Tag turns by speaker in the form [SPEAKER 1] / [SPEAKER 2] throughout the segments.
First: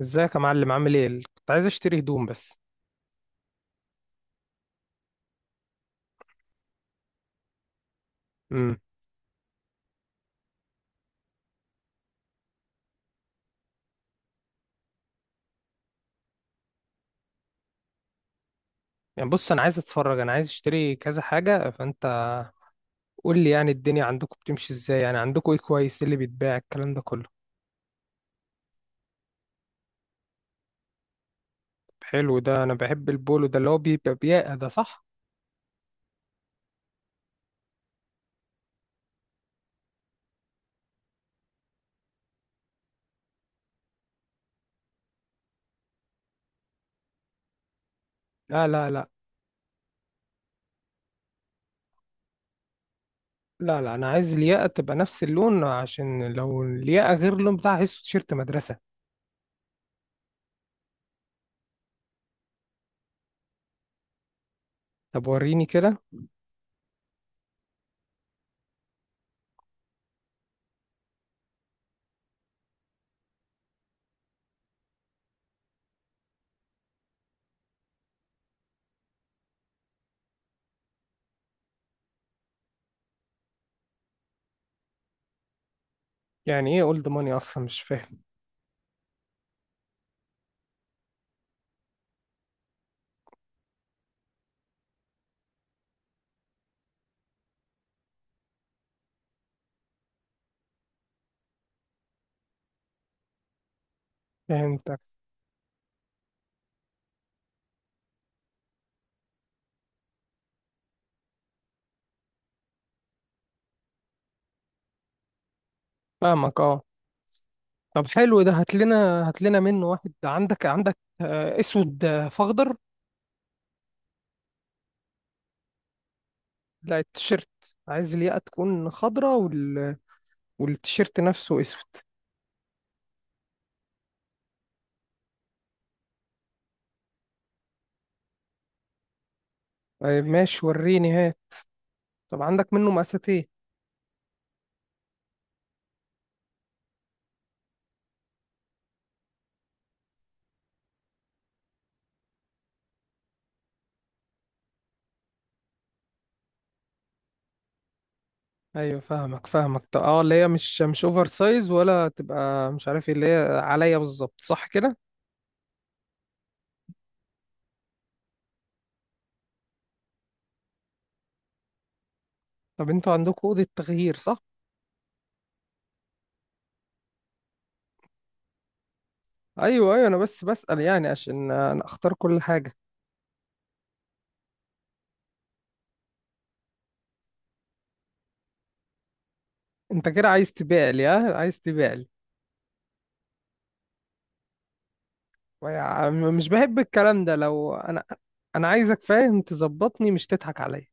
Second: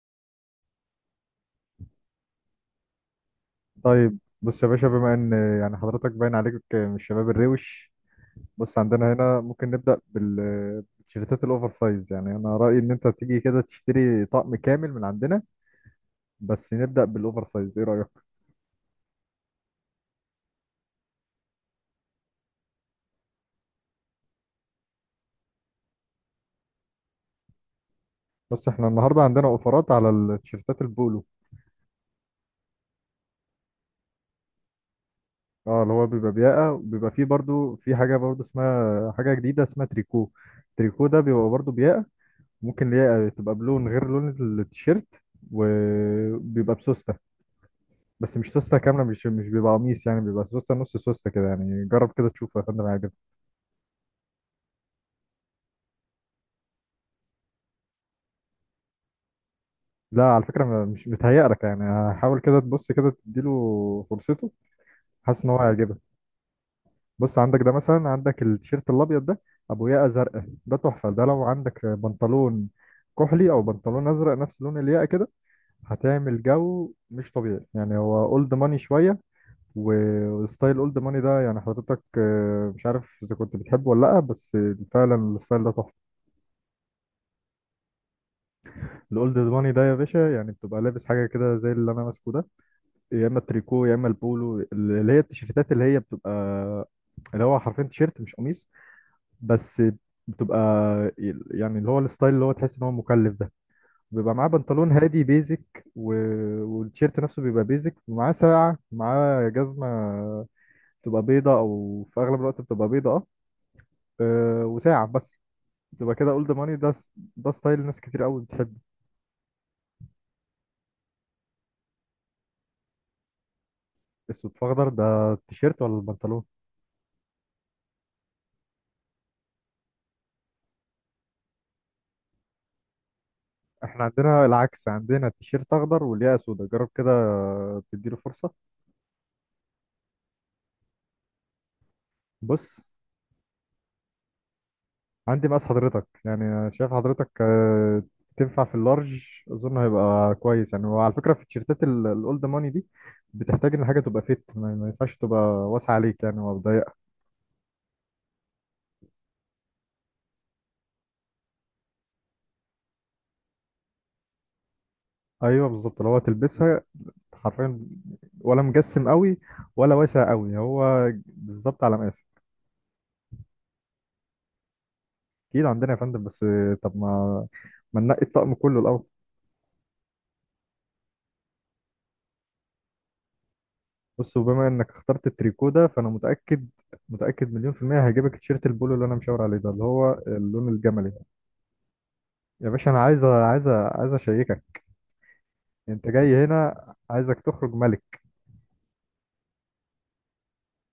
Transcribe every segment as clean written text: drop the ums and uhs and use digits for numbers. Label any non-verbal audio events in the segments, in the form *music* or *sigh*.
[SPEAKER 1] ازيك يا معلم؟ عامل ايه؟ كنت عايز اشتري هدوم بس.
[SPEAKER 2] طيب، بص يا باشا. بما ان يعني حضرتك باين عليك من الشباب الروش.
[SPEAKER 1] امم
[SPEAKER 2] بص عندنا هنا ممكن نبدأ بالتيشيرتات الاوفر سايز. يعني انا رأيي ان انت تيجي كده تشتري طقم كامل من عندنا، بس نبدأ بالاوفر سايز. ايه رأيك؟
[SPEAKER 1] يعني بص، انا عايز اتفرج، انا عايز اشتري كذا حاجه، فانت قول لي يعني الدنيا عندكم بتمشي ازاي، يعني عندكم ايه كويس، إيه اللي بيتباع الكلام ده كله؟
[SPEAKER 2] بص احنا النهارده عندنا اوفرات على التيشيرتات البولو.
[SPEAKER 1] طب حلو، ده انا بحب البولو ده اللي هو بيبقى بياقه، ده صح؟
[SPEAKER 2] اه، اللي هو بيبقى بياقة وبيبقى فيه برضو، في حاجة برضو اسمها حاجة جديدة اسمها تريكو. التريكو ده بيبقى برضو بياقة. ممكن الياقة تبقى بلون غير لون التيشيرت، وبيبقى بسوستة. بس مش
[SPEAKER 1] لا
[SPEAKER 2] سوسته
[SPEAKER 1] لا
[SPEAKER 2] كامله،
[SPEAKER 1] لا،
[SPEAKER 2] مش بيبقى قميص، يعني بيبقى سوسته نص سوسته كده. يعني جرب كده تشوف يا فندم، هيعجبك.
[SPEAKER 1] لا لا، انا عايز الياقه تبقى نفس اللون، عشان لو الياقه غير اللون بتاعها هيسو تيشيرت مدرسه.
[SPEAKER 2] لا على فكره، مش متهيألك. يعني حاول كده تبص كده تديله فرصته.
[SPEAKER 1] طب
[SPEAKER 2] حاسس ان هو
[SPEAKER 1] وريني
[SPEAKER 2] هيعجبك.
[SPEAKER 1] كده.
[SPEAKER 2] بص عندك ده مثلا، عندك التيشيرت الابيض ده ابو ياقه زرقاء، ده تحفه. ده لو عندك بنطلون كحلي او بنطلون ازرق نفس لون الياقه كده، هتعمل جو مش طبيعي. يعني هو اولد ماني شويه، وستايل اولد ماني ده يعني حضرتك مش عارف اذا كنت بتحبه ولا لا، بس فعلا الستايل ده تحفه.
[SPEAKER 1] يعني ايه اولد ماني اصلا؟ مش فاهم.
[SPEAKER 2] الاولد ماني ده يا باشا، يعني بتبقى لابس حاجه كده زي اللي انا ماسكه ده. يا اما التريكو يا اما البولو، اللي هي التيشيرتات اللي هي بتبقى، اللي هو حرفيا تيشيرت مش قميص بس. بتبقى يعني اللي هو الستايل اللي هو تحس ان هو مكلف ده، بيبقى معاه بنطلون
[SPEAKER 1] فهمتك،
[SPEAKER 2] هادي بيزك و... والتيشيرت نفسه بيبقى بيزك، ومعاه ساعة، معاه جزمة بتبقى بيضة او في اغلب الوقت بتبقى بيضة. اه، وساعة بس. بتبقى كده اولد
[SPEAKER 1] فاهمك،
[SPEAKER 2] ماني
[SPEAKER 1] اه.
[SPEAKER 2] ده. ده ستايل ناس
[SPEAKER 1] طب
[SPEAKER 2] كتير قوي
[SPEAKER 1] حلو، ده هات
[SPEAKER 2] بتحب.
[SPEAKER 1] لنا هات لنا منه واحد. عندك اسود فاخضر؟
[SPEAKER 2] اسود في اخضر، ده التيشيرت ولا البنطلون؟
[SPEAKER 1] لا، التيشيرت. عايز الياقة تكون خضرة، والتيشيرت نفسه اسود.
[SPEAKER 2] احنا عندنا العكس، عندنا تيشيرت اخضر والياقة سودا، جرب كده تديله فرصة.
[SPEAKER 1] طيب ماشي، وريني، هات. طب عندك
[SPEAKER 2] بص
[SPEAKER 1] منه مقاسات ايه؟
[SPEAKER 2] عندي مقاس حضرتك. يعني شايف حضرتك تنفع في اللارج. اظن هيبقى كويس. يعني وعلى فكرة في التيشيرتات الاولد ماني دي بتحتاج ان حاجة تبقى فيت، ما ما ينفعش تبقى واسعة عليك يعني، وضيقة.
[SPEAKER 1] ايوه، فاهمك فاهمك. طب، اه، اللي هي مش اوفر سايز ولا تبقى، مش عارف ايه، اللي هي عليا بالظبط، صح كده؟
[SPEAKER 2] ايوه بالظبط لو هتلبسها حرفيا، ولا مجسم قوي ولا واسع قوي، هو بالظبط على مقاسك.
[SPEAKER 1] طب انتوا عندكم اوضه تغيير، صح؟
[SPEAKER 2] اكيد عندنا يا فندم، بس طب ما ما ننقي الطقم كله الاول.
[SPEAKER 1] ايوه ايوه، انا بس بسأل، يعني عشان انا اختار كل حاجه.
[SPEAKER 2] بص وبما انك اخترت التريكو ده، فانا متاكد متاكد 1,000,000% هيعجبك التيشيرت البولو اللي انا مشاور عليه ده اللي
[SPEAKER 1] انت
[SPEAKER 2] هو
[SPEAKER 1] كده عايز
[SPEAKER 2] اللون
[SPEAKER 1] تبيع لي؟
[SPEAKER 2] الجملي.
[SPEAKER 1] ها؟ عايز تبيع.
[SPEAKER 2] يا باشا انا عايز عايز اشيكك.
[SPEAKER 1] يا
[SPEAKER 2] انت
[SPEAKER 1] عم،
[SPEAKER 2] جاي
[SPEAKER 1] مش بحب
[SPEAKER 2] هنا،
[SPEAKER 1] الكلام ده،
[SPEAKER 2] عايزك
[SPEAKER 1] لو
[SPEAKER 2] تخرج
[SPEAKER 1] انا.
[SPEAKER 2] ملك.
[SPEAKER 1] انا عايزك فاهم، تظبطني، مش تضحك عليا.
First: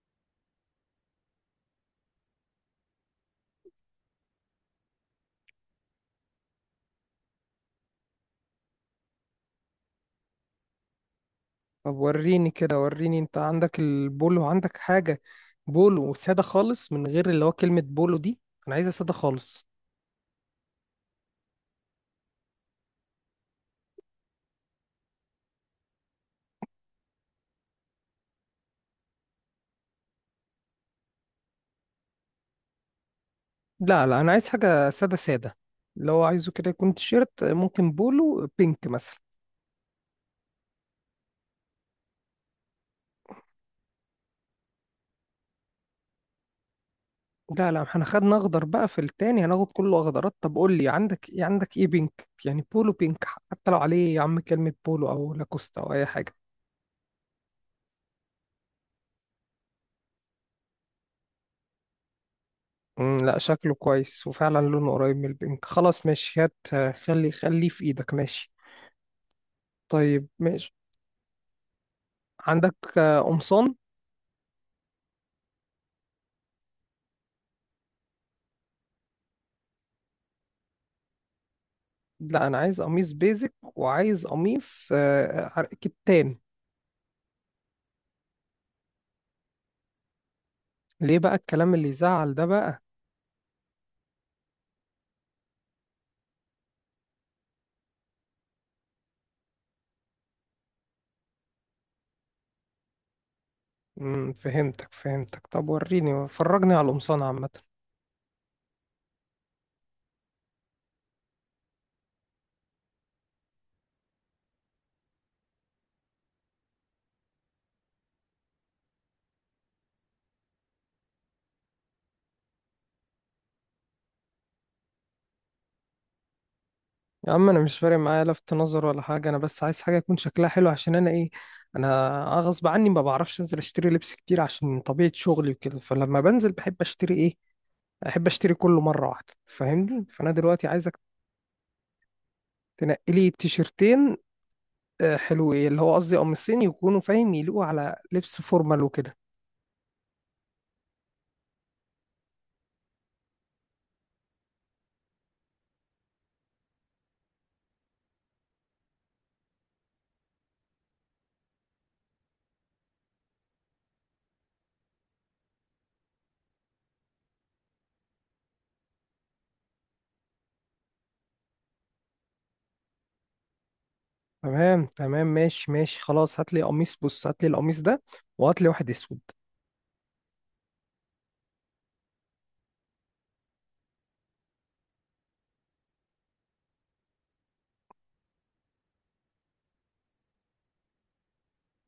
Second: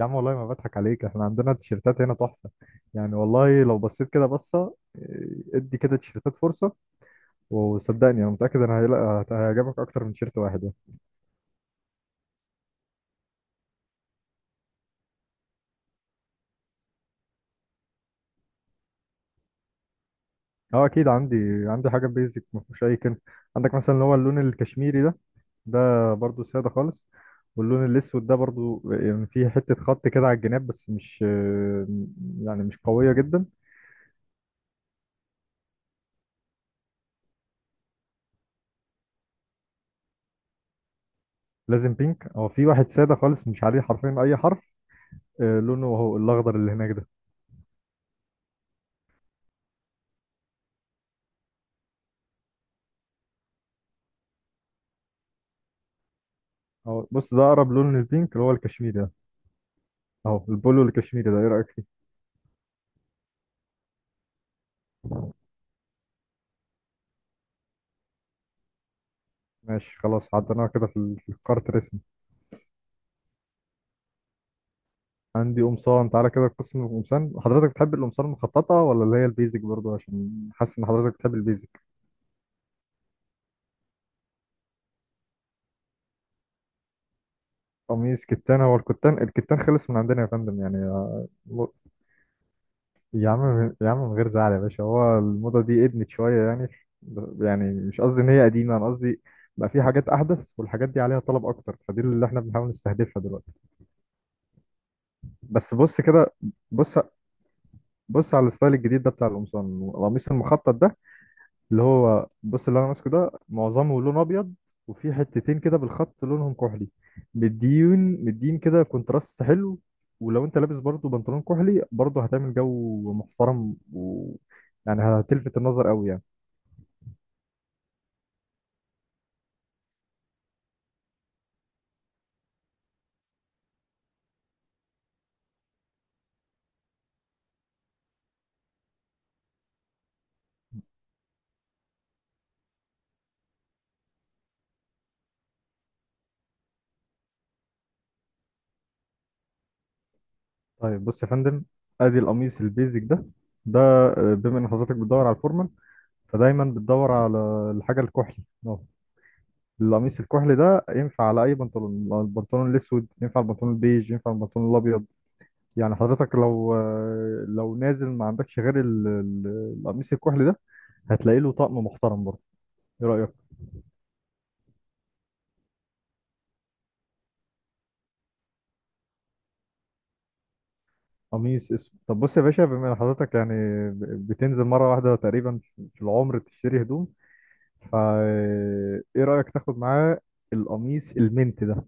[SPEAKER 2] يا عم والله ما بضحك عليك، احنا عندنا تيشيرتات هنا تحفه. يعني والله لو بصيت كده بصه، إيه، ادي كده تيشيرتات فرصه. وصدقني انا متاكد ان هيعجبك اكتر من تيشيرت واحد يعني.
[SPEAKER 1] طب وريني كده، وريني، انت عندك البولو؟ عندك حاجة بولو سادة خالص، من غير اللي هو كلمة بولو دي، انا عايزها سادة خالص.
[SPEAKER 2] اه اكيد عندي. عندي حاجه بيزك ما فيهوش اي كلمه. عندك مثلا اللي هو اللون الكشميري ده، ده برضو سادة خالص. واللون الأسود ده برضو يعني فيه حتة خط كده على الجناب، بس مش يعني مش قوية جدا.
[SPEAKER 1] لا لا، انا عايز حاجة سادة سادة، اللي هو عايزه كده يكون تيشيرت، ممكن بولو بينك مثلا.
[SPEAKER 2] لازم بينك؟ هو في واحد سادة خالص مش عليه حرفيا أي حرف، لونه هو الأخضر اللي هناك ده.
[SPEAKER 1] لا لا، احنا خدنا اخضر، بقى في التاني هناخد كله اخضرات. طب قول لي عندك ايه، عندك ايه بينك، يعني بولو بينك، حتى لو عليه يا عم كلمة بولو او لاكوستا او اي حاجة.
[SPEAKER 2] أهو بص، ده أقرب لون للبينك اللي هو الكشميري ده. أهو البولو الكشميري ده، إيه رأيك فيه؟
[SPEAKER 1] لا، شكله كويس، وفعلا لونه قريب من البنك، خلاص ماشي. هات خليه في ايدك، ماشي.
[SPEAKER 2] ماشي
[SPEAKER 1] طيب
[SPEAKER 2] خلاص، عديناها
[SPEAKER 1] ماشي.
[SPEAKER 2] كده في في الكارت رسمي.
[SPEAKER 1] عندك قمصان؟
[SPEAKER 2] عندي قمصان، تعالى كده قسم القمصان. حضرتك بتحب القمصان المخططة ولا اللي هي البيزك؟ برضو عشان حاسس إن حضرتك بتحب البيزك.
[SPEAKER 1] لا، انا عايز قميص بيزك، وعايز قميص كتان.
[SPEAKER 2] قميص كتان، هو الكتان، الكتان خلص من عندنا يا فندم يعني
[SPEAKER 1] ليه بقى الكلام اللي يزعل ده بقى؟
[SPEAKER 2] يا عم يا عم من غير زعل يا باشا، هو الموضة دي ادمت شوية يعني. يعني مش قصدي ان هي قديمة، انا قصدي بقى في حاجات احدث، والحاجات دي عليها طلب اكتر، فدي اللي احنا بنحاول نستهدفها دلوقتي.
[SPEAKER 1] فهمتك فهمتك. طب
[SPEAKER 2] بس بص
[SPEAKER 1] وريني،
[SPEAKER 2] كده،
[SPEAKER 1] فرجني على
[SPEAKER 2] بص،
[SPEAKER 1] القمصان عامة.
[SPEAKER 2] بص على الستايل الجديد ده بتاع القمصان. القميص المخطط ده اللي هو بص، اللي انا ماسكه ده معظمه لون ابيض، وفي حتتين كده بالخط لونهم كحلي. مديون، مدين كده، كونتراست حلو. ولو انت لابس برضو بنطلون كحلي برضو، هتعمل جو محترم، و يعني هتلفت النظر قوي يعني.
[SPEAKER 1] يا عم، انا مش فارق معايا لفت نظر ولا حاجة، انا بس عايز حاجة يكون شكلها حلو، عشان انا ايه، انا غصب عني ما بعرفش انزل اشتري لبس كتير، عشان طبيعة شغلي وكده، فلما بنزل بحب اشتري ايه، احب اشتري كله مره واحده، فاهمني. فانا دلوقتي عايزك تنقي لي تيشرتين حلوين، اللي هو قصدي قميصين، يكونوا فاهم يليقوا على لبس فورمال وكده.
[SPEAKER 2] طيب بص يا فندم، ادي القميص البيزك ده. ده بما ان حضرتك بتدور على الفورمال، فدايما بتدور على الحاجه الكحلي. اه، القميص الكحلي ده ينفع على اي بنطلون. البنطلون الاسود ينفع، البنطلون البيج ينفع، البنطلون الابيض. يعني حضرتك لو نازل ما عندكش غير القميص الكحلي ده، هتلاقي له طقم محترم برضه. ايه رأيك؟
[SPEAKER 1] تمام تمام، ماشي ماشي، خلاص. هات لي قميص، بص، هات لي القميص ده، وهات لي واحد اسود.
[SPEAKER 2] قميص اسود، طب بص يا باشا، بما ان حضرتك يعني بتنزل مرة واحدة تقريبا في العمر تشتري هدوم، فا ايه رأيك تاخد معاه القميص المنت ده.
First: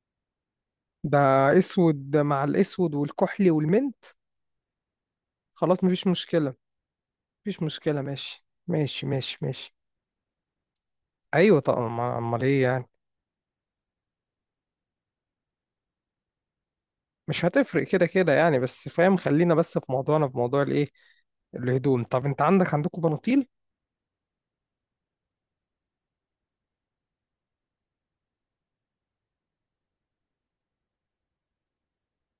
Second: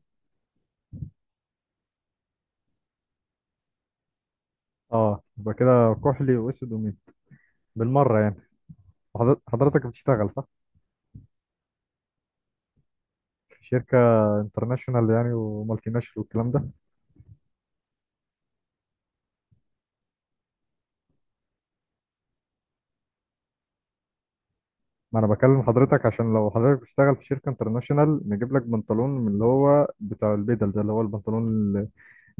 [SPEAKER 1] ده؟ اسود مع الاسود والكحلي والمنت؟
[SPEAKER 2] اه يبقى
[SPEAKER 1] خلاص،
[SPEAKER 2] كده
[SPEAKER 1] مفيش
[SPEAKER 2] كحلي
[SPEAKER 1] مشكله،
[SPEAKER 2] واسود ومنت،
[SPEAKER 1] مفيش مشكله،
[SPEAKER 2] بالمرة يعني.
[SPEAKER 1] ماشي ماشي ماشي ماشي.
[SPEAKER 2] حضرتك بتشتغل صح؟
[SPEAKER 1] ايوه. طب امال ايه يعني؟
[SPEAKER 2] في شركة انترناشونال يعني، ومالتي ناشونال والكلام ده.
[SPEAKER 1] مش هتفرق كده كده يعني، بس فاهم، خلينا بس في موضوعنا، في موضوع الايه، الهدوم. طب انت عندكم بناطيل؟
[SPEAKER 2] ما انا بكلم حضرتك عشان لو حضرتك بتشتغل في شركة انترناشونال، نجيب لك بنطلون من اللي هو بتاع البدل ده، اللي هو البنطلون ال-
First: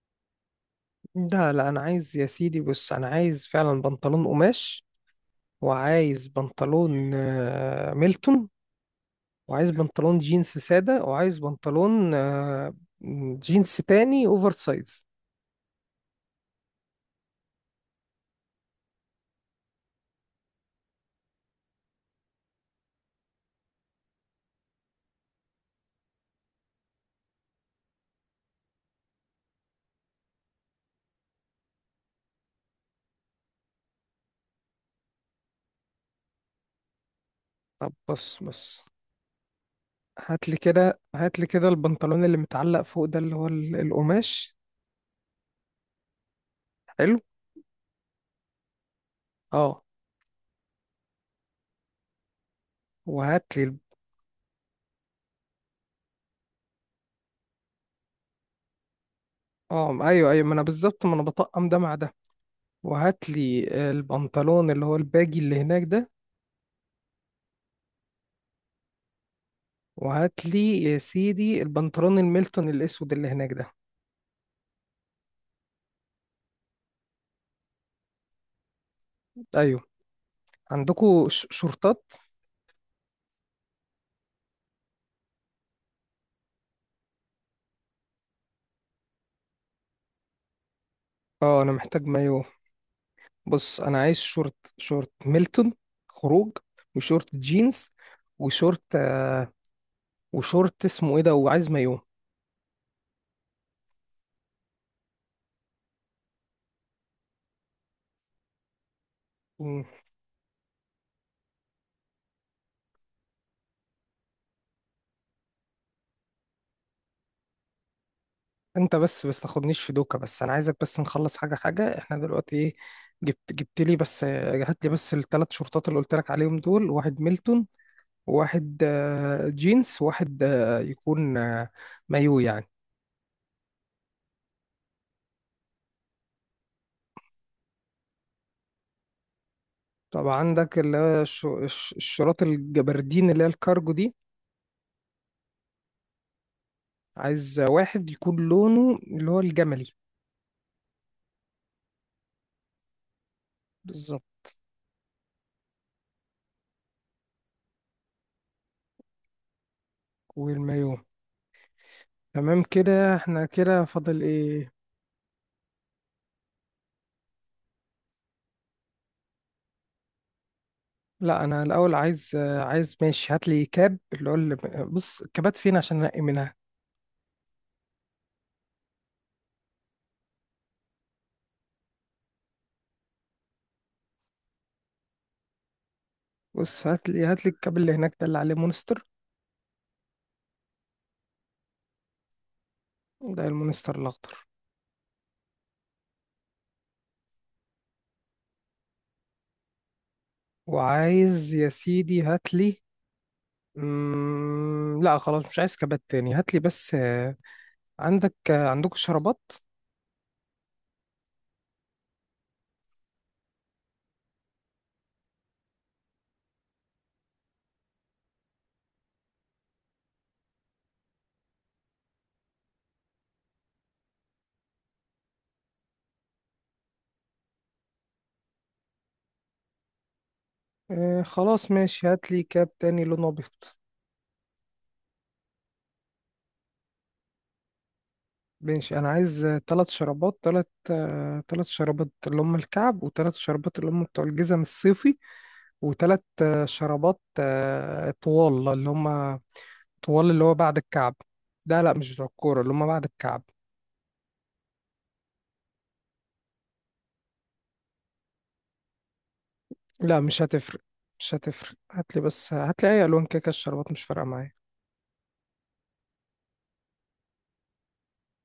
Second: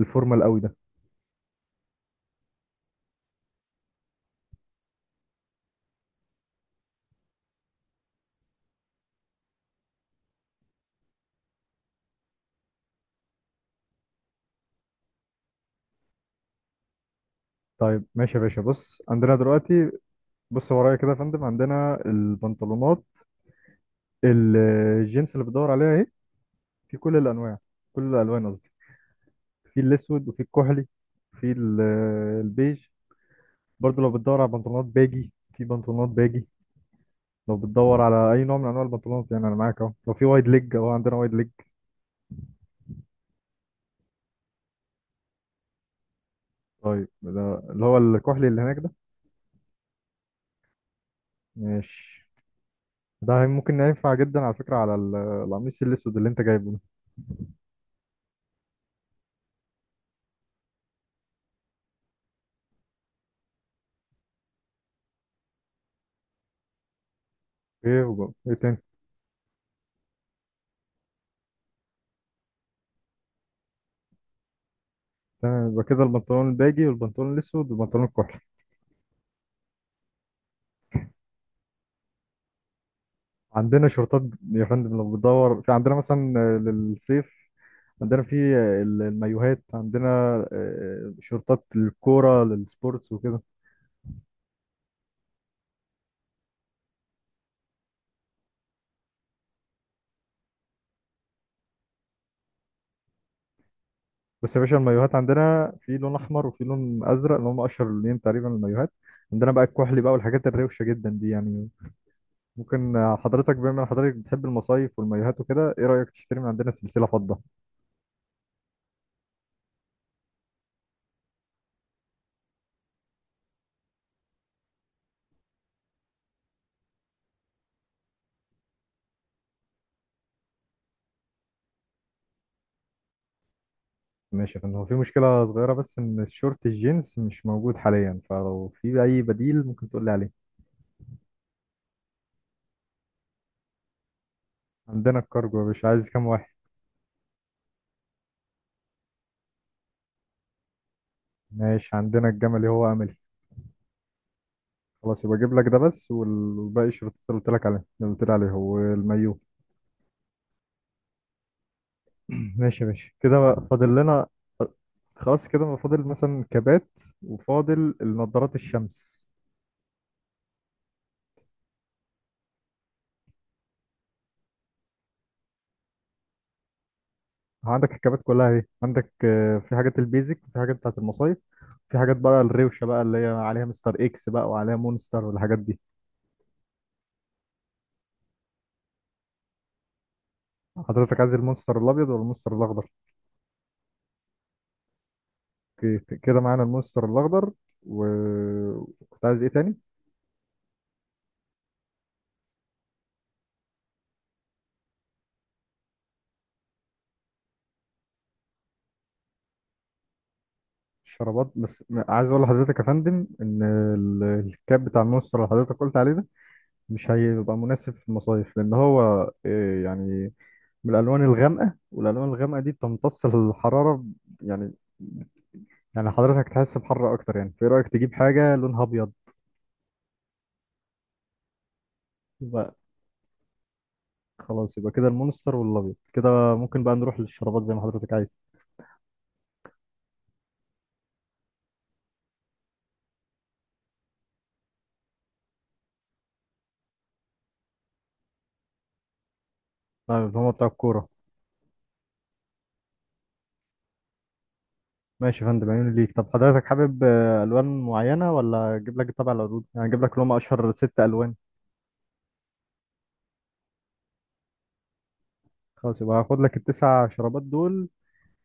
[SPEAKER 2] الفورمال قوي ده.
[SPEAKER 1] لا لا، انا عايز يا سيدي، بص، انا عايز فعلا بنطلون قماش، وعايز بنطلون ميلتون، وعايز بنطلون جينز سادة، وعايز بنطلون جينز تاني اوفر سايز.
[SPEAKER 2] طيب ماشي يا باشا، بص عندنا دلوقتي. بص ورايا كده يا فندم، عندنا البنطلونات ال- الجينز اللي بتدور عليها اهي، في كل الانواع، كل الالوان قصدي. في الاسود، وفي الكحلي، في البيج. برضه لو بتدور على بنطلونات باجي، في بنطلونات باجي. لو
[SPEAKER 1] طب،
[SPEAKER 2] بتدور على
[SPEAKER 1] بص
[SPEAKER 2] اي نوع من انواع
[SPEAKER 1] بص،
[SPEAKER 2] البنطلونات، يعني انا معاك اهو. لو في
[SPEAKER 1] هات
[SPEAKER 2] وايد
[SPEAKER 1] لي
[SPEAKER 2] ليج، اهو
[SPEAKER 1] كده،
[SPEAKER 2] عندنا وايد
[SPEAKER 1] هات لي
[SPEAKER 2] ليج.
[SPEAKER 1] كده البنطلون اللي متعلق فوق ده اللي هو القماش.
[SPEAKER 2] طيب
[SPEAKER 1] حلو،
[SPEAKER 2] ده اللي هو الكحلي اللي هناك ده.
[SPEAKER 1] اه.
[SPEAKER 2] ماشي. ده
[SPEAKER 1] وهات لي.
[SPEAKER 2] ممكن ينفع جدا على فكرة على القميص الأسود اللي أنت جايبه ده.
[SPEAKER 1] اه، ايوه ايوه، ما انا بالظبط، ما انا بطقم ده مع ده. وهات لي البنطلون اللي هو الباجي اللي هناك ده.
[SPEAKER 2] إيه إيه تاني؟
[SPEAKER 1] وهات لي يا سيدي البنطلون الميلتون الاسود اللي هناك ده.
[SPEAKER 2] تمام، يبقى كده البنطلون الباجي والبنطلون الأسود والبنطلون الكحلي.
[SPEAKER 1] ايوه. عندكو شورتات؟
[SPEAKER 2] عندنا شورتات يا فندم، لو بتدور في عندنا مثلا للصيف، عندنا في المايوهات، عندنا
[SPEAKER 1] اه،
[SPEAKER 2] شورتات
[SPEAKER 1] انا محتاج
[SPEAKER 2] للكورة
[SPEAKER 1] مايو.
[SPEAKER 2] للسبورتس وكده.
[SPEAKER 1] بص، انا عايز شورت ميلتون خروج، وشورت جينز، وشورت وشورت اسمه ايه ده، وعايز مايو.
[SPEAKER 2] بس يا باشا المايوهات عندنا في لون أحمر وفي لون أزرق، اللي هم أشهر لونين تقريبا المايوهات. عندنا بقى
[SPEAKER 1] مم.
[SPEAKER 2] الكحلي بقى والحاجات الروشة جدا دي يعني. ممكن حضرتك بما ان حضرتك بتحب المصايف والمايوهات وكده، ايه رأيك تشتري من عندنا سلسلة فضة؟
[SPEAKER 1] انت بس تاخدنيش في دوكا، بس انا عايزك بس نخلص حاجه حاجه. احنا دلوقتي ايه، جبت لي بس، هات لي بس الثلاث شورتات اللي قلت لك عليهم دول: واحد ميلتون، وواحد جينز، وواحد يكون مايو يعني.
[SPEAKER 2] ماشي، ان هو في مشكلة صغيرة بس، ان الشورت الجينز مش موجود حاليا، فلو في اي بديل ممكن تقول لي
[SPEAKER 1] طب
[SPEAKER 2] عليه.
[SPEAKER 1] عندك اللي هو الشراط الجبردين اللي هي الكارجو دي؟
[SPEAKER 2] عندنا الكارجو يا باشا، عايز كام واحد؟
[SPEAKER 1] عايز واحد يكون لونه اللي هو الجملي.
[SPEAKER 2] ماشي عندنا الجملي، هو املي.
[SPEAKER 1] بالظبط.
[SPEAKER 2] خلاص يبقى اجيب لك ده بس، والباقي الشورت اللي قلت لك عليه، اللي قلت لي عليه هو المايو.
[SPEAKER 1] والمايو.
[SPEAKER 2] *clears throat*
[SPEAKER 1] تمام
[SPEAKER 2] ماشي يا باشا،
[SPEAKER 1] كده،
[SPEAKER 2] كده
[SPEAKER 1] احنا
[SPEAKER 2] بقى
[SPEAKER 1] كده
[SPEAKER 2] فاضل
[SPEAKER 1] فاضل
[SPEAKER 2] لنا.
[SPEAKER 1] ايه؟
[SPEAKER 2] خلاص كده بقى فاضل مثلا كبات، وفاضل النضارات الشمس.
[SPEAKER 1] لا، انا الاول عايز ماشي. هات لي كاب اللي هو اللي بص، الكابات فين عشان انقي منها؟
[SPEAKER 2] أه، عندك الكبات كلها اهي. عندك في حاجات البيزك، في حاجات بتاعت المصايف، في حاجات بقى الروشه بقى اللي هي عليها مستر اكس بقى، وعليها مونستر والحاجات دي.
[SPEAKER 1] بص، هات لي هات لي الكاب اللي هناك ده اللي عليه مونستر.
[SPEAKER 2] حضرتك عايز المونستر الابيض ولا المونستر الاخضر؟
[SPEAKER 1] ده المونستر الاخضر.
[SPEAKER 2] كده معانا المونستر الاخضر. وكنت عايز ايه تاني؟
[SPEAKER 1] وعايز يا سيدي، هات لي. لا خلاص، مش عايز كابات تاني. هات لي بس، عندك عندكم شرابات؟
[SPEAKER 2] الشرابات، بس عايز اقول لحضرتك يا فندم ان الكاب بتاع المونستر اللي حضرتك قلت عليه ده مش هيبقى مناسب في المصايف، لان هو يعني من الالوان الغامقه، والالوان الغامقه دي بتمتص الحراره يعني. يعني حضرتك تحس بحر اكتر يعني، في رايك تجيب حاجه لونها ابيض.
[SPEAKER 1] آه، خلاص ماشي، هات لي كاب
[SPEAKER 2] يبقى
[SPEAKER 1] تاني لونه ابيض.
[SPEAKER 2] خلاص، يبقى كده المونستر والابيض كده. ممكن بقى نروح للشرابات زي ما حضرتك عايز.
[SPEAKER 1] ماشي، انا عايز 3 شرابات، ثلاث شرابات اللي هم الكعب، و3 شرابات اللي هم بتوع الجزم الصيفي، و3 شرابات طوال اللي هم طوال
[SPEAKER 2] طيب
[SPEAKER 1] اللي
[SPEAKER 2] هما
[SPEAKER 1] هو
[SPEAKER 2] بتوع
[SPEAKER 1] بعد
[SPEAKER 2] الكوره؟
[SPEAKER 1] الكعب. لا لا، مش بتوع الكورة، اللي هم بعد الكعب.
[SPEAKER 2] ماشي يا فندم، عيوني ليك. طب حضرتك حابب الوان معينه ولا اجيب لك طبع العروض؟ يعني اجيب لك
[SPEAKER 1] لا،
[SPEAKER 2] اللي هم
[SPEAKER 1] مش
[SPEAKER 2] اشهر
[SPEAKER 1] هتفرق،
[SPEAKER 2] ست
[SPEAKER 1] مش
[SPEAKER 2] الوان.
[SPEAKER 1] هتفرق، هات لي بس، هات لي اي الوان كيكه، الشرابات مش فارقه معايا.
[SPEAKER 2] خلاص يبقى هاخد لك التسع شرابات دول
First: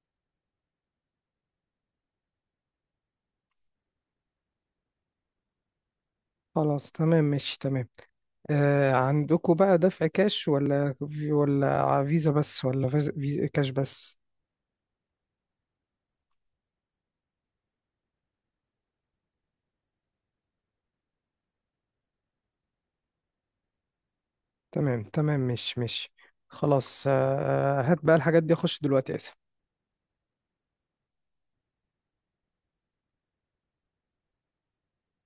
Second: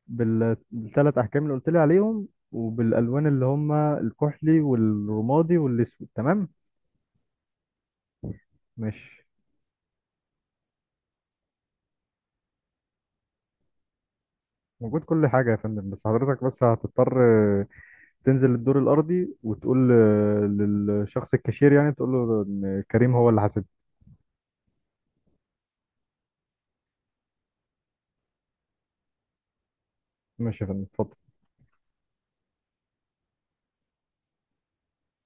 [SPEAKER 2] بالثلاث احجام اللي قلت لي عليهم، وبالالوان اللي هم الكحلي والرمادي والاسود، تمام.
[SPEAKER 1] خلاص تمام ماشي تمام. آه،
[SPEAKER 2] ماشي.
[SPEAKER 1] عندكم بقى دفع كاش ولا، ولا فيزا بس، ولا فيزا كاش بس؟
[SPEAKER 2] موجود كل حاجه يا فندم، بس حضرتك بس هتضطر تنزل الدور الارضي وتقول للشخص الكاشير، يعني تقول له ان كريم هو اللي حاسب.
[SPEAKER 1] تمام تمام، مش، خلاص هات بقى الحاجات دي، اخش دلوقتي، اسف.
[SPEAKER 2] ماشي يا فندم، اتفضل.